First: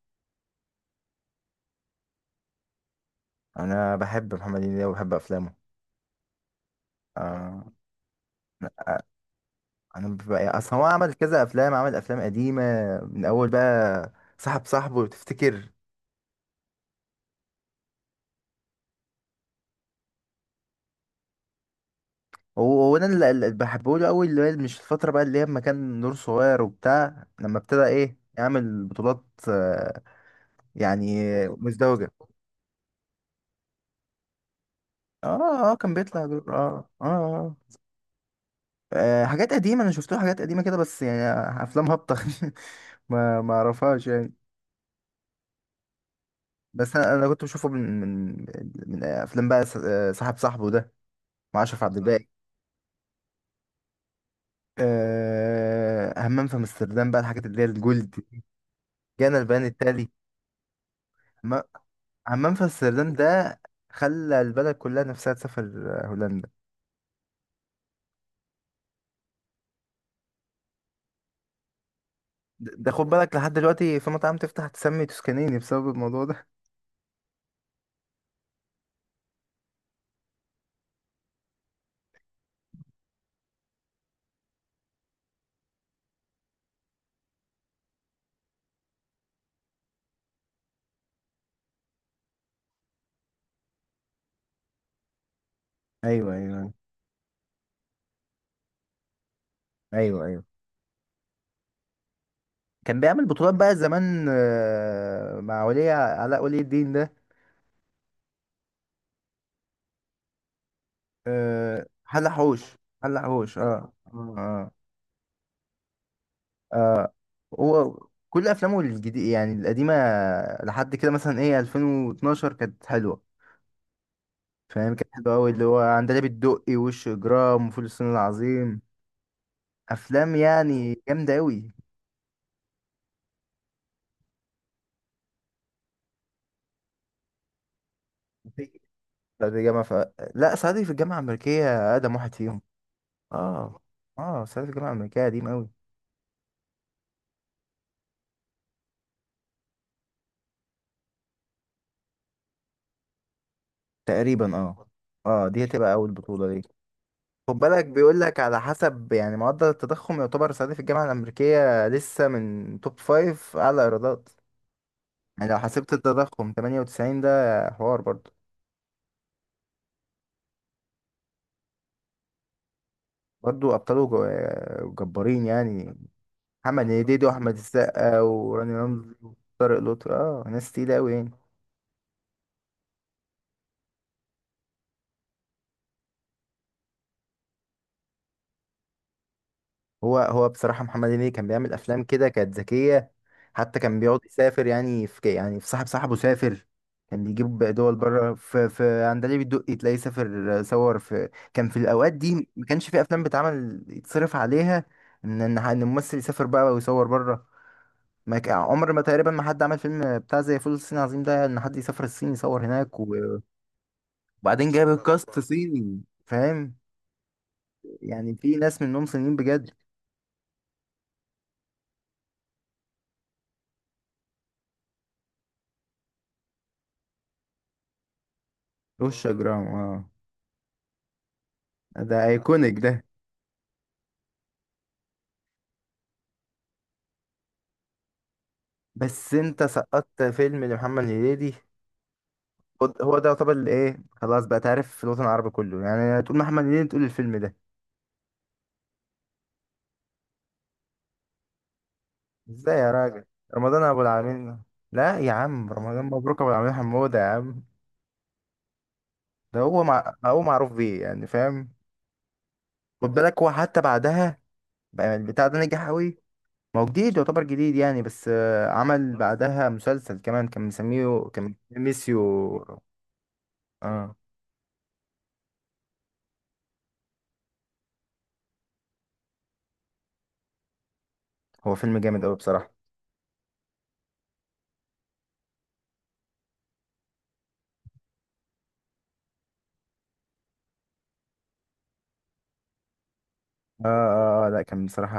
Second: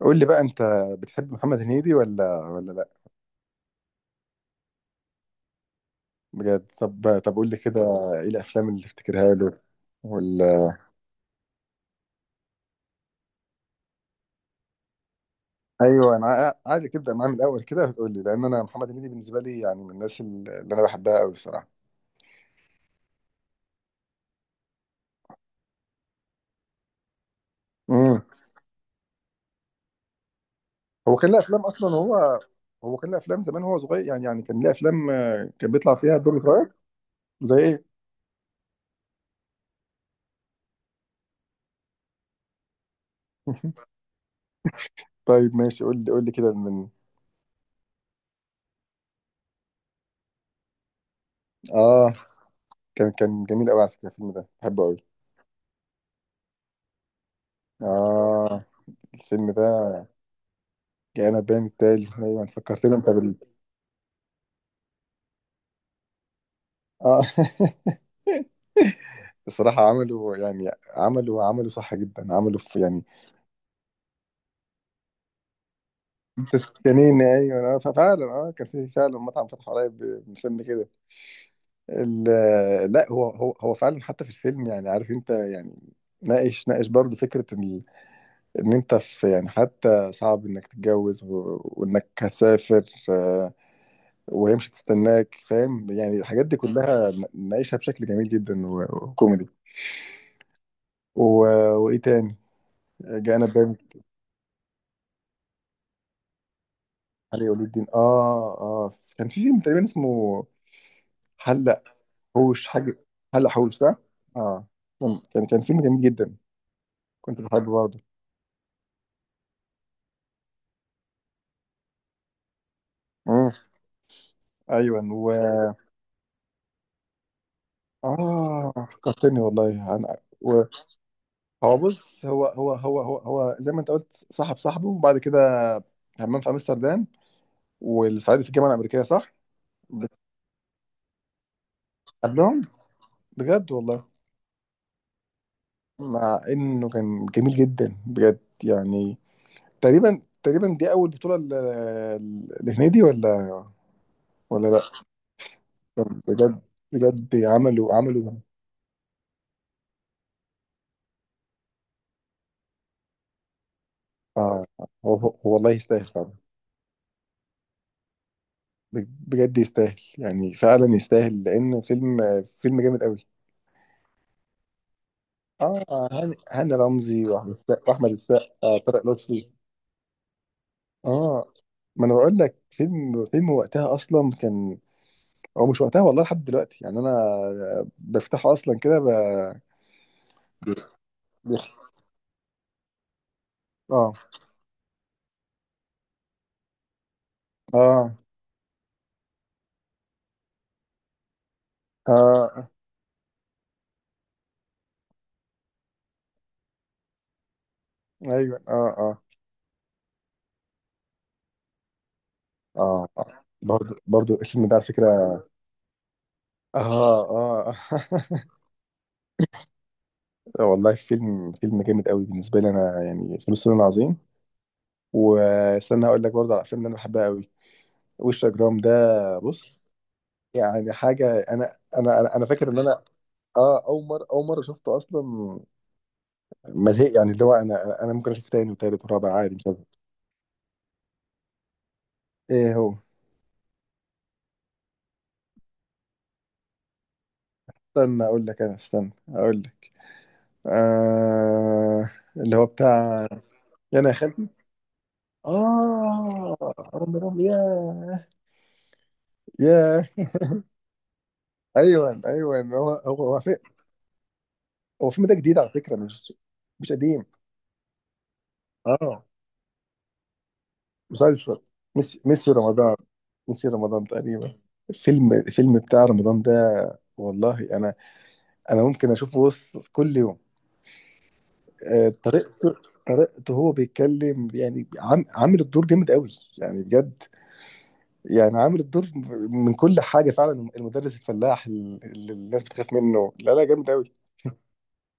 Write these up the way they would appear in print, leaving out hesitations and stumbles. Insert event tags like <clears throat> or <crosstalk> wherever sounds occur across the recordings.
قول لي بقى انت بتحب محمد هنيدي ولا لا؟ انا بحب محمد هنيدي وبحب افلامه. بجد، طب قول لي آه، كده. ايه الافلام اللي تفتكرها له؟ انا ببقى ولا؟ اصلا هو عمل كذا افلام، عمل افلام قديمه من اول بقى، صاحب صاحبه لو تفتكر. ايوه، انا عايزك تبدا معاه من الاول كده وتقول لي، لان انا محمد هنيدي بالنسبه لي يعني من الناس اللي انا بحبها قوي الصراحه. هو انا اللي بحبه له اول، اللي هي مش الفتره بقى، اللي هي لما كان نور صغير وبتاع، لما ابتدى ايه امم. يعمل بطولات. آه، يعني هو كان له افلام اصلا مزدوجه. هو؟ هو كان له افلام زمان هو صغير، يعني كان له افلام اه كان اه، كان بيطلع فيها بيطلع دور دور صغير. اه اه, آه. زي ايه؟ آه، حاجات قديمه، انا شفت له حاجات قديمه كده بس يعني افلام هابطه <laughs> ما <laughs> اعرفهاش يعني. طيب ماشي، قول لي كده من... بس أنا كنت بشوفه من من افلام بقى آه، صاحب صاحبه ده مع اشرف عبد آه. اه، الباقي. كان جميل قوي على فكره، الفيلم ده بحبه قوي. أه، همام في امستردام بقى، الحاجات اللي هي الجولد. اه، جانا الفيلم البيان ده. التالي. كأنا هم- باين التالي، أيوة أنت همام في فكرتني أنت امستردام بال... ده خلى البلد كلها نفسها تسافر، آه، هولندا. آه. <laughs> الصراحة عملوا، يعني عملوا صح جدا، عملوا ده في ده يعني... خد بالك لحد دلوقتي في مطاعم تفتح تسمي توسكانيني بسبب الموضوع ده. تسكنين، أيوة، ففعلا كان في فعلا مطعم فتح قريب مسمي كده. لا، هو فعلا حتى في الفيلم، يعني عارف أنت يعني، ناقش برضه فكرة إن أنت في، يعني حتى صعب إنك تتجوز وإنك هتسافر، وهي مش هتستناك، فاهم يعني ايوه الحاجات دي ايوه، كلها ناقشها بشكل جميل جدا، وكوميدي. ايوه ايوه. و... وايه تاني؟ كان بيعمل جانا بطولات بان، بقى زمان، آه، مع ولي علاء ولي الدين ده. علي ولي الدين. اه، اه. كان في فيلم تقريبا اسمه... حلق آه، حلق حوش. حوش، حاجه. حلق حلق حوش، حوش، اه صح؟ اه. اه. مم. كان فيلم جميل جدا. آه، كنت بحبه هو برضه. كل افلامه الجديد يعني القديمه لحد كده. مثلا، ايه 2012 كانت حلوه. مم. فاهم؟ ايوه كانت و... حلوه قوي، اللي هو عندليب الدقي وش اجرام وفول الصين اه، العظيم، فكرتني والله عن... افلام و... يعني جامده قوي. هو بص، هو زي ما انت قلت صاحب صاحبه، وبعد كده همام في امستردام، والصعيدي في الجامعه الامريكيه، صح؟ صعيدي في الجامعه ف... لا، صعيدي في الجامعه الامريكيه اقدم واحد فيهم. قبلهم. بجد اه والله. اه، صعيدي في الجامعه الامريكيه قديم قوي. مع انه كان جميل جدا بجد، يعني تقريبا دي اول بطوله لهنيدي، ولا؟ تقريبا ولا لا. اه. اه، دي هتبقى اول بطوله ليه. بجد. بجد، خد بالك عملوا بيقول عملوا لك على حسب يعني معدل التضخم، يعتبر صعيدي في الجامعه الامريكيه لسه من توب فايف اعلى ايرادات. اه، هو يعني لو والله حسبت يستاهل فعلا. التضخم 98 ده، حوار برضو. بجد يستاهل، يعني فعلا يستاهل لان فيلم، فيلم جامد قوي. برضو أبطاله جبارين يعني. اه، هاني محمد رمزي، هنيدي واحمد وأحمد السقا واحمد السقا السقا وراني طارق رمزي لطفي. وطارق لطفي، اه، ناس تقيلة أوي يعني. اه، ما انا بقول لك فيلم وقتها اصلا كان... هو مش وقتها، والله لحد دلوقتي يعني انا بفتحه اصلا كده هو بصراحة محمد هنيدي كان بيعمل بيخ- أفلام كده كانت ذكية. حتى كان اه، بيقعد يسافر يعني، في يعني في صاحب صاحبه سافر. كان بيجيب دول اه، بره، في عندليب الدقي تلاقيه سافر صور. في كان في الأوقات دي ما اه. كانش في أفلام بتعمل يتصرف عليها إن الممثل يسافر بقى ويصور بره. ما ك- ايوه، اه، عمر ما اه، تقريبا ما حد عمل فيلم بتاع زي فول الصين العظيم ده، ان حد يسافر الصين يصور هناك، اه. آه. و- برضو الفيلم وبعدين ده على جايب الكاست فكره. صيني، فاهم؟ اه، اه. يعني في ناس منهم صينيين بجد. <laughs> والله، فيلم جامد قوي بالنسبه لي انا، يعني فيلم الصين العظيم. واستنى اقول لك برضو على الافلام اللي انا بحبها قوي، وش جرام وش ده. جرام، بص، اه، يعني حاجه، انا انا ده انا أنا فاكر ايكونيك ان انا... ده. اه، اول مره شفته اصلا ما زهق، يعني اللي هو انا ممكن اشوف تاني وتالت ورابع، بس عادي انت مش هزهق. سقطت فيلم لمحمد هنيدي. ايه هو هو؟ هو ده يعتبر اللي ايه، خلاص بقى، تعرف في الوطن العربي كله يعني تقول محمد هنيدي تقول الفيلم ده. استنى اقول لك. آه. اللي هو ازاي يا بتاع... راجل؟ رمضان يا ابو انا يا خالتي. العالمين. لا يا عم، رمضان مبروك ابو اه، العالمين حموده يا رمضان، عم. ياه. ده هو ياه. مع... هو معروف بيه يعني، فاهم؟ ايوه، ايوه، هو خد هو هو بالك، هو في-... حتى بعدها هو بقى الفيلم ده البتاع جديد ده على نجح فكره، قوي. مش ما هو مش جديد، قديم؟ يعتبر جديد يعني. بس آه، عمل اه. بعدها مسلسل كمان، كان مسميه، كان مسلسل. ميسي ميسيو. رمضان. ميسي رمضان اه، تقريبا. الفيلم بتاع رمضان ده، والله انا، انا ممكن اشوفه بص كل يوم. هو فيلم جامد قوي بصراحة. طريقته، طريقته هو بيتكلم، يعني عامل الدور جامد قوي، يعني بجد. يعني عامل الدور من كل حاجه فعلا، المدرس الفلاح اللي الناس بتخاف منه، لا لا، اه جامد قوي. اه، آه، لا كان بصراحة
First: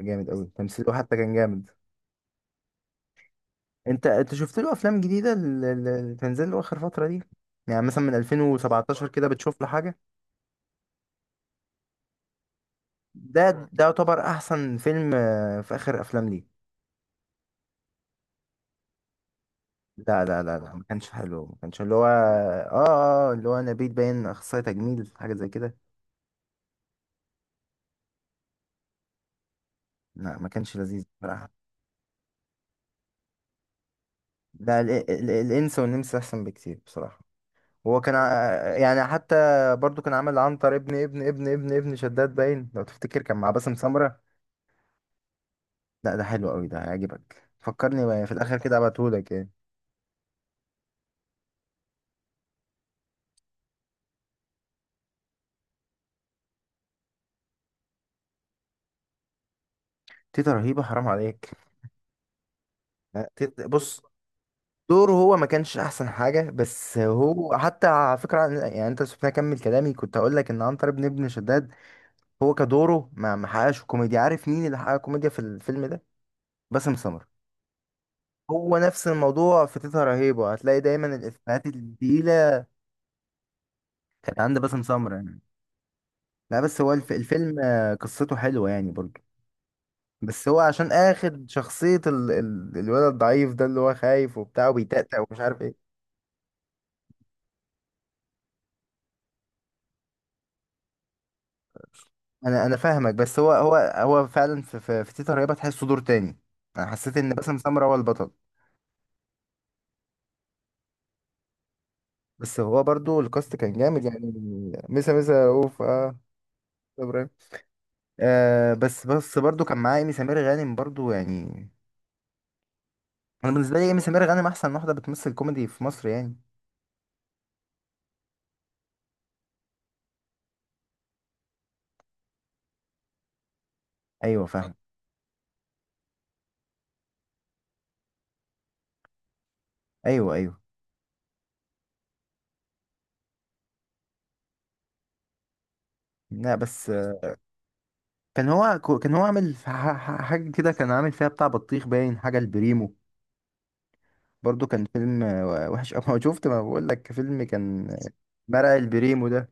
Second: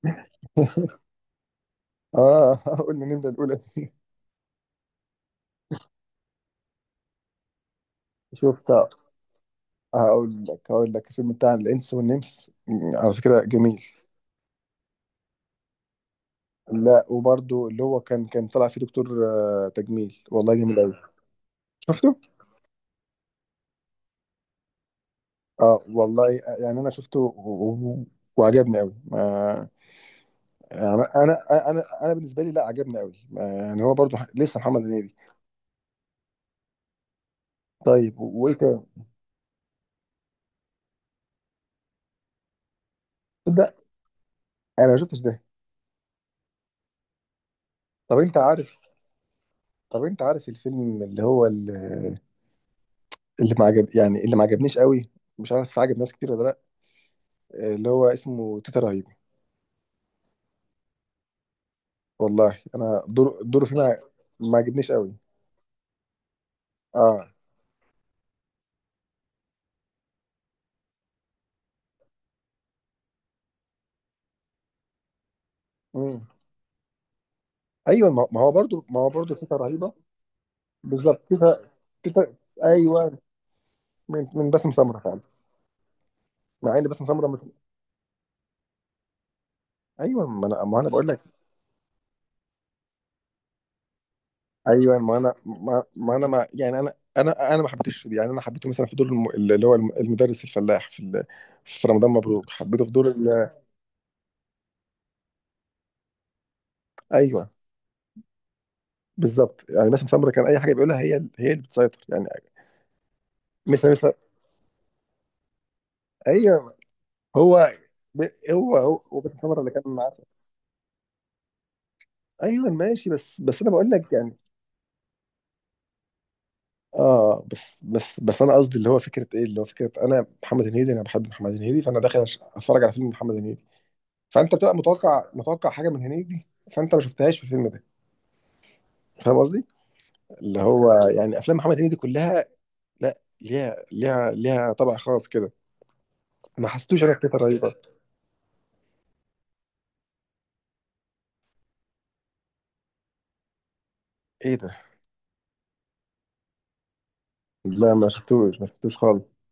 جامد قوي. تمثيله حتى كان جامد. اه. <laughs> قلنا نبدأ الأولى دي. انت شفت له افلام جديدة، اللي تنزل له اخر فترة دي؟ يعني مثلا من شفت. 2017 كده بتشوف له حاجة؟ هقول لك الفيلم بتاع الإنس والنمس، على فكرة ده جميل. ده يعتبر احسن فيلم، آه، في اخر افلام ليه. لا وبرده اللي هو كان طلع فيه دكتور تجميل لا لا والله لا لا، جميل ما أوي. كانش حلو. ما كانش اللي هو شفته؟ اه اه اللي هو نبيل باين اخصائي تجميل حاجة زي اه كده. والله، يعني أنا شفته وعجبني أوي لا، ما كانش يعني، لذيذ أنا بصراحة. أنا أنا أنا بالنسبة لي لا عجبني أوي يعني هو برده لسه لا، محمد هنيدي. الإنس والنمس أحسن بكتير بصراحة. هو كان طيب، وإيه تاني؟ يعني حتى برضو كان عامل عنتر ابن ابن شداد، باين لو تفتكر، كان مع تصدق، باسم سمرة. أنا ما شفتش ده. لا، ده حلو قوي، ده هيعجبك. فكرني طب بقى في أنت الآخر عارف، كده ابعتهولك يعني. طب أنت عارف الفيلم اللي هو، اللي ما عجب، يعني اللي ما عجبنيش قوي، مش عارف عجب ناس كتير ولا لا، اللي هو اسمه تيتا رهيب. تيتا رهيبة، حرام عليك. والله انا، لا، دوره تيتا- فيه ما، بص، ما عجبنيش دوره قوي. هو ما كانش أحسن حاجة. بس اه. هو حتى على فكرة يعني أنت سبتني أكمل كلامي. كنت هقول لك إن عنتر ابن شداد، هو كدوره ما حققش كوميديا. عارف مين اللي حقق كوميديا في الفيلم ده؟ امم. باسم سمرة. ايوه ما هو هو برضو، نفس تيتا الموضوع في رهيبه. تيتة رهيبة، هتلاقي دايما بالظبط، تيتا. الإفيهات تيتا. التقيلة ايوه. من كانت من عند باسم باسم سمره سمرة فعلا. يعني. لا مع بس ان هو باسم الف... سمره مش... الفيلم، آه، قصته حلوة يعني برضه. ايوه، ما بس هو انا ما انا عشان بقول لك. آخد شخصية ال... الولد الضعيف ده، اللي هو خايف وبتاع ايوه، ما وبيتأتأ انا ومش عارف ما, ايه. ما انا ما يعني، انا ما حبيتش، يعني انا حبيته مثلا في دور اللي هو المدرس الفلاح في في رمضان مبروك، أنا حبيته في دور فاهمك. بس هو فعلا في في تيتة رهيبة تحسه دور تاني. أنا حسيت إن ايوه باسم سمرة هو البطل. بالظبط، يعني باسم سمره كان اي حاجه بيقولها، هي، هي اللي بتسيطر يعني. بس هو برضه الكاست كان مثل جامد مثل يعني. ميسا رؤوف، اه، ايوه. إبراهيم. هو ب- آه، هو هو بس هو بس باسم سمره برضه اللي كان كان معاه معاه. إيمي سمير غانم برضه يعني. ايوه ماشي، بس انا بس انا بالنسبه لي بقول ايمي لك سمير يعني... غانم احسن واحده بتمثل كوميدي في مصر يعني. اه، بس انا قصدي اللي هو فكره ايه، اللي هو فكره انا محمد هنيدي، انا بحب محمد هنيدي، فانا داخل اتفرج على فيلم محمد هنيدي، ايوه فانت فاهم. بتبقى متوقع، متوقع حاجه من هنيدي، فانت ما شفتهاش في الفيلم ده. فاهم قصدي؟ ايوه ايوه. اللي هو يعني افلام محمد هنيدي كلها، لا، ليها طبع خاص كده. لا ما بس حسيتوش انا آه، كده رهيبه. كان هو كان هو عامل حاجه كده. كان عامل فيها بتاع بطيخ، باين حاجه البريمو. ايه برضو ده؟ كان فيلم، آه، وحش قوي <laughs> شفت، ما بقول لك فيلم كان لا، آه، ما شفتوش ما مرق شفتوش خالص. البريمو ده.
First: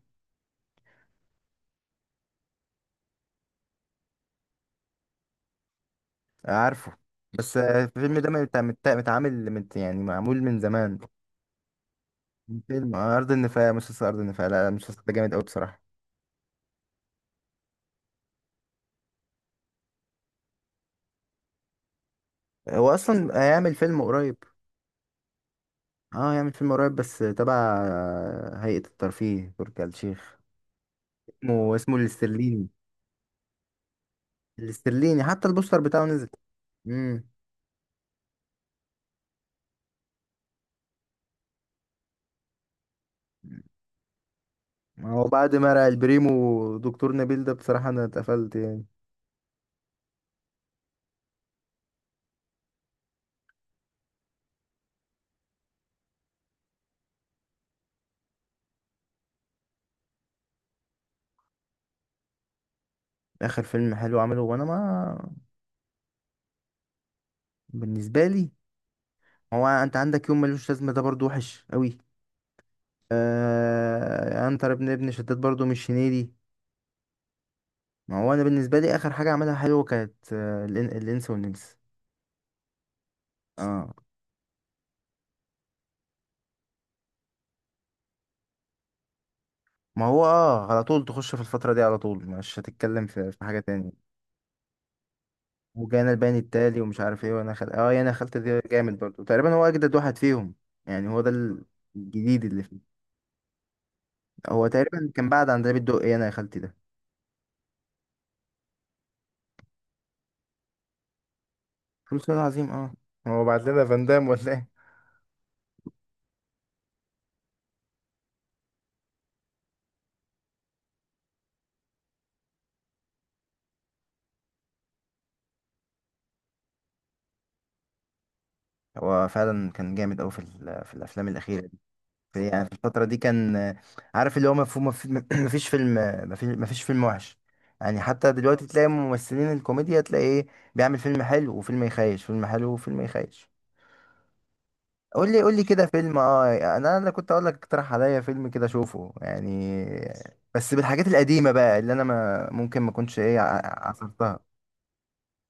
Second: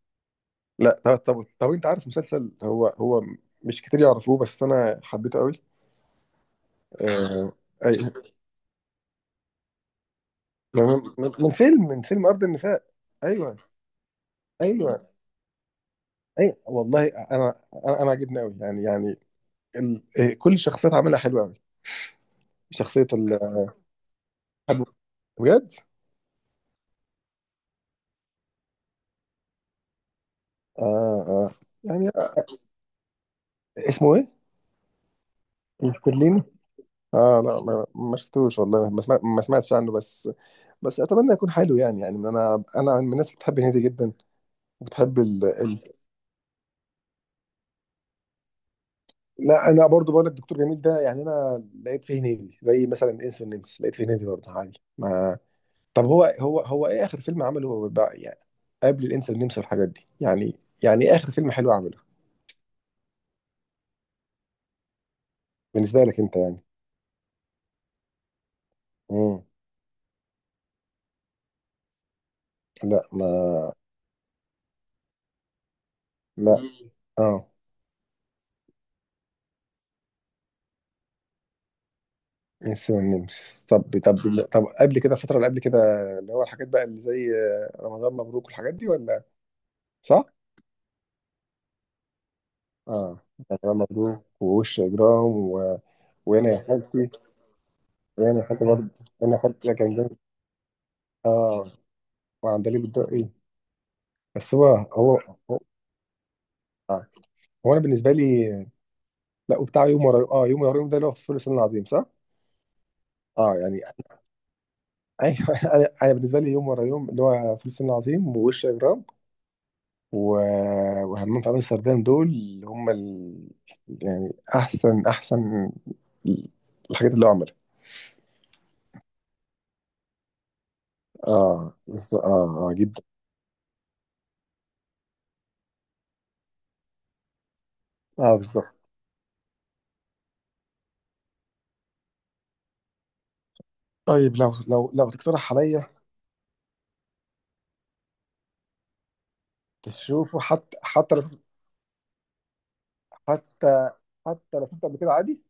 لا، طب انت عارف مسلسل هو مش كتير يعرفوه، بس انا حبيته قوي. آه، عارفه. آه. بس آه، اي، الفيلم ده مت- مت- متعامل مت يعني معمول من زمان. من فيلم ارض النفاق. فيلم، آه، ارض ايوه، النفاق، مسلسل ارض النفاق. لا لا، المسلسل ايوه. ده جامد قوي بصراحه. اي والله، انا عجبني قوي، يعني ال... آه، كل الشخصيات عاملها حلوه قوي، هو شخصيه ال... اصلا هيعمل فيلم قريب. بجد. اه، يعمل فيلم قريب بس تبع هيئة الترفيه، تركي آل الشيخ. اه، اه، اسمه يعني الاسترليني. اسمه ايه؟ الاسترليني، حتى البوستر بتاعه نزل. مسترليني. امم. اه، لا، ما شفتوش والله، ما سمعتش عنه، بس، بس اتمنى يكون حلو، يعني انا من الناس اللي بتحب هنيدي جدا، بتحب هو بعد ما رأى البريمو دكتور نبيل ده، بصراحة انا اتقفلت يعني. لا، انا برضو بقول لك دكتور جميل ده، يعني انا لقيت فيه هنيدي، زي مثلا انس والنمس لقيت فيه هنيدي برضه، عادي ما طب، هو ايه اخر فيلم عمله هو بقى، يعني قبل الانس والنمس والحاجات دي، يعني، يعني ايه اخر فيلم حلو عمله؟ اخر فيلم حلو عمله، وانا ما، بالنسبه لك انت يعني. بالنسبة لي. امم. هو انت عندك يوم ملوش لازمة ده برضو وحش قوي. لا، ما آه، عنتر ابن شداد برضو مش هنيدي. لا، اه، ما هو انا بالنسبة لي اخر حاجة عملها حلوة كانت آه، الانس والنمس. انس والنمس. طب اه، طب طب قبل كده الفتره اللي قبل كده، اللي هو الحاجات بقى اللي زي رمضان مبروك والحاجات دي، ولا؟ ما هو صح؟ اه، على طول تخش في الفترة دي، على طول مش هتتكلم اه. في حاجة رمضان تاني. مبروك ووش اجرام وجانا البيان وهنا يا التالي ومش حبيبتي، عارف ايه. وانا خل... اه، انا خلت يعني دي خدت برضه، جامد برضو. انا تقريبا هو خدت، اجدد كان واحد جامد. فيهم. يعني هو ده ال- اه. الجديد اللي وعندليب فيه. الدقي. بس هو هو تقريبا هو كان بعد هو, عن ده بيدق ايه انا يا خالتي ده. آه. هو انا بالنسبه لي، لا وبتاع يوم ورا يوم، اه، يوم ورا يوم ده اللي هو في فول الصين العظيم، صح؟ فلوس العظيم، اه، هو اه، بعت يعني، لنا فان دام ولا ايه؟ ايوه. <laughs> انا بالنسبه لي يوم ورا يوم اللي هو فول الصين العظيم، ووش اجرام، و... وهمام في عمل السردان دول اللي هم يعني احسن الحاجات اللي هو عملها. هو فعلا كان جامد اوي في ال- في الافلام الاخيرة. اه، بس، اه، يعني اه، في جدا. الفترة دي كان، عارف، اللي هو مفهوم، مفيش <clears throat> فيلم. مفيش فيلم وحش. يعني حتى اه، دلوقتي بالظبط. تلاقي ممثلين الكوميديا تلاقي ايه، بيعمل فيلم حلو وفيلم يخيش، فيلم حلو وفيلم يخيش. طيب، لو قول لي تقترح قول لي كده عليا فيلم. اه، انا كنت اقول لك اقترح عليا فيلم كده اشوفه يعني. تشوفه، بس حتى بالحاجات حتى لو، القديمة بقى، اللي انا ما ممكن ما كنتش ايه حتى عصرتها. حتى لو شفت قبل كده عادي.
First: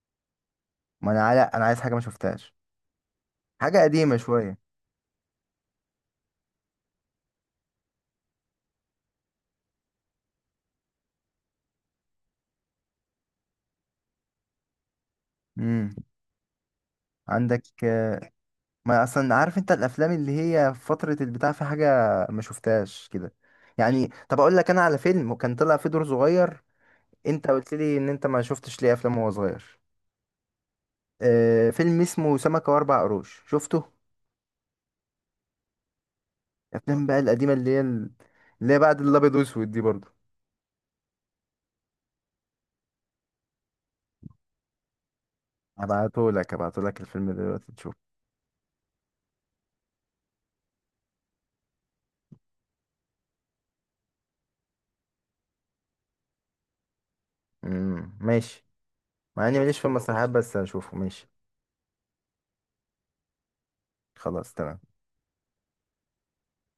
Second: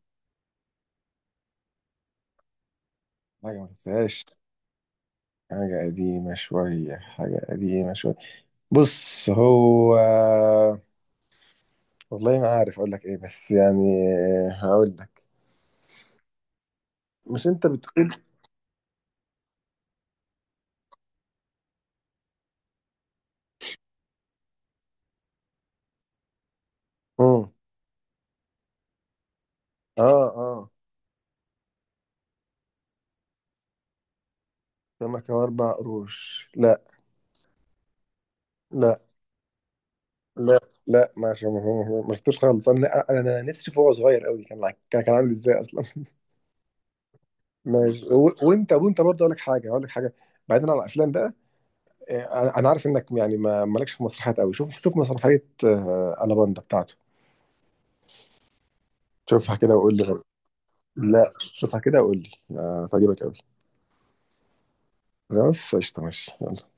ما انا على، انا عايز حاجة ما شفتهاش، حاجة ما حاجة قديمة شفتهاش، شوية. حاجة قديمة شوية. بص، هو والله ما عارف أقول لك إيه، بس يعني هقول لك. امم، مش عندك؟ أنت بتقول؟ ما اصلا عارف انت الافلام اللي هي في فتره البتاع، في حاجه ما شفتهاش كده؟ يعني طب اقول لك انا على فيلم، وكان طلع فيه دور صغير. انت مم. قلت لي ان انت ما شفتش ليه افلام وهو صغير. آه، آه. آه، فيلم اسمه سمكه واربع قروش، شفته؟ سمكة وأربع قروش، لا. الافلام بقى القديمه، اللي هي اللي هي بعد لا، الابيض واسود دي برضو. لا، لا ما شف- ما ما- ما شفتوش خالص. أنا نفسي فيه وهو صغير قوي، كان كان عامل إزاي أصلا. <laughs> ابعته لك، ابعته لك الفيلم دلوقتي تشوفه. ماشي، وأنت برضه أقول لك حاجة، بعيدا عن الأفلام بقى، انا عارف انك يعني ما مالكش في مسرحيات قوي، شوف، شوف مسرحيه، الاباندا بتاعته. امم، ماشي. مع شوفها اني كده ماليش في وقول لي رأيك. المسرحيات، بس هشوفه ماشي. لا، شوفها كده وقول لي، هتعجبك قوي. خلاص، تمام. بس قشطه، ماشي يلا.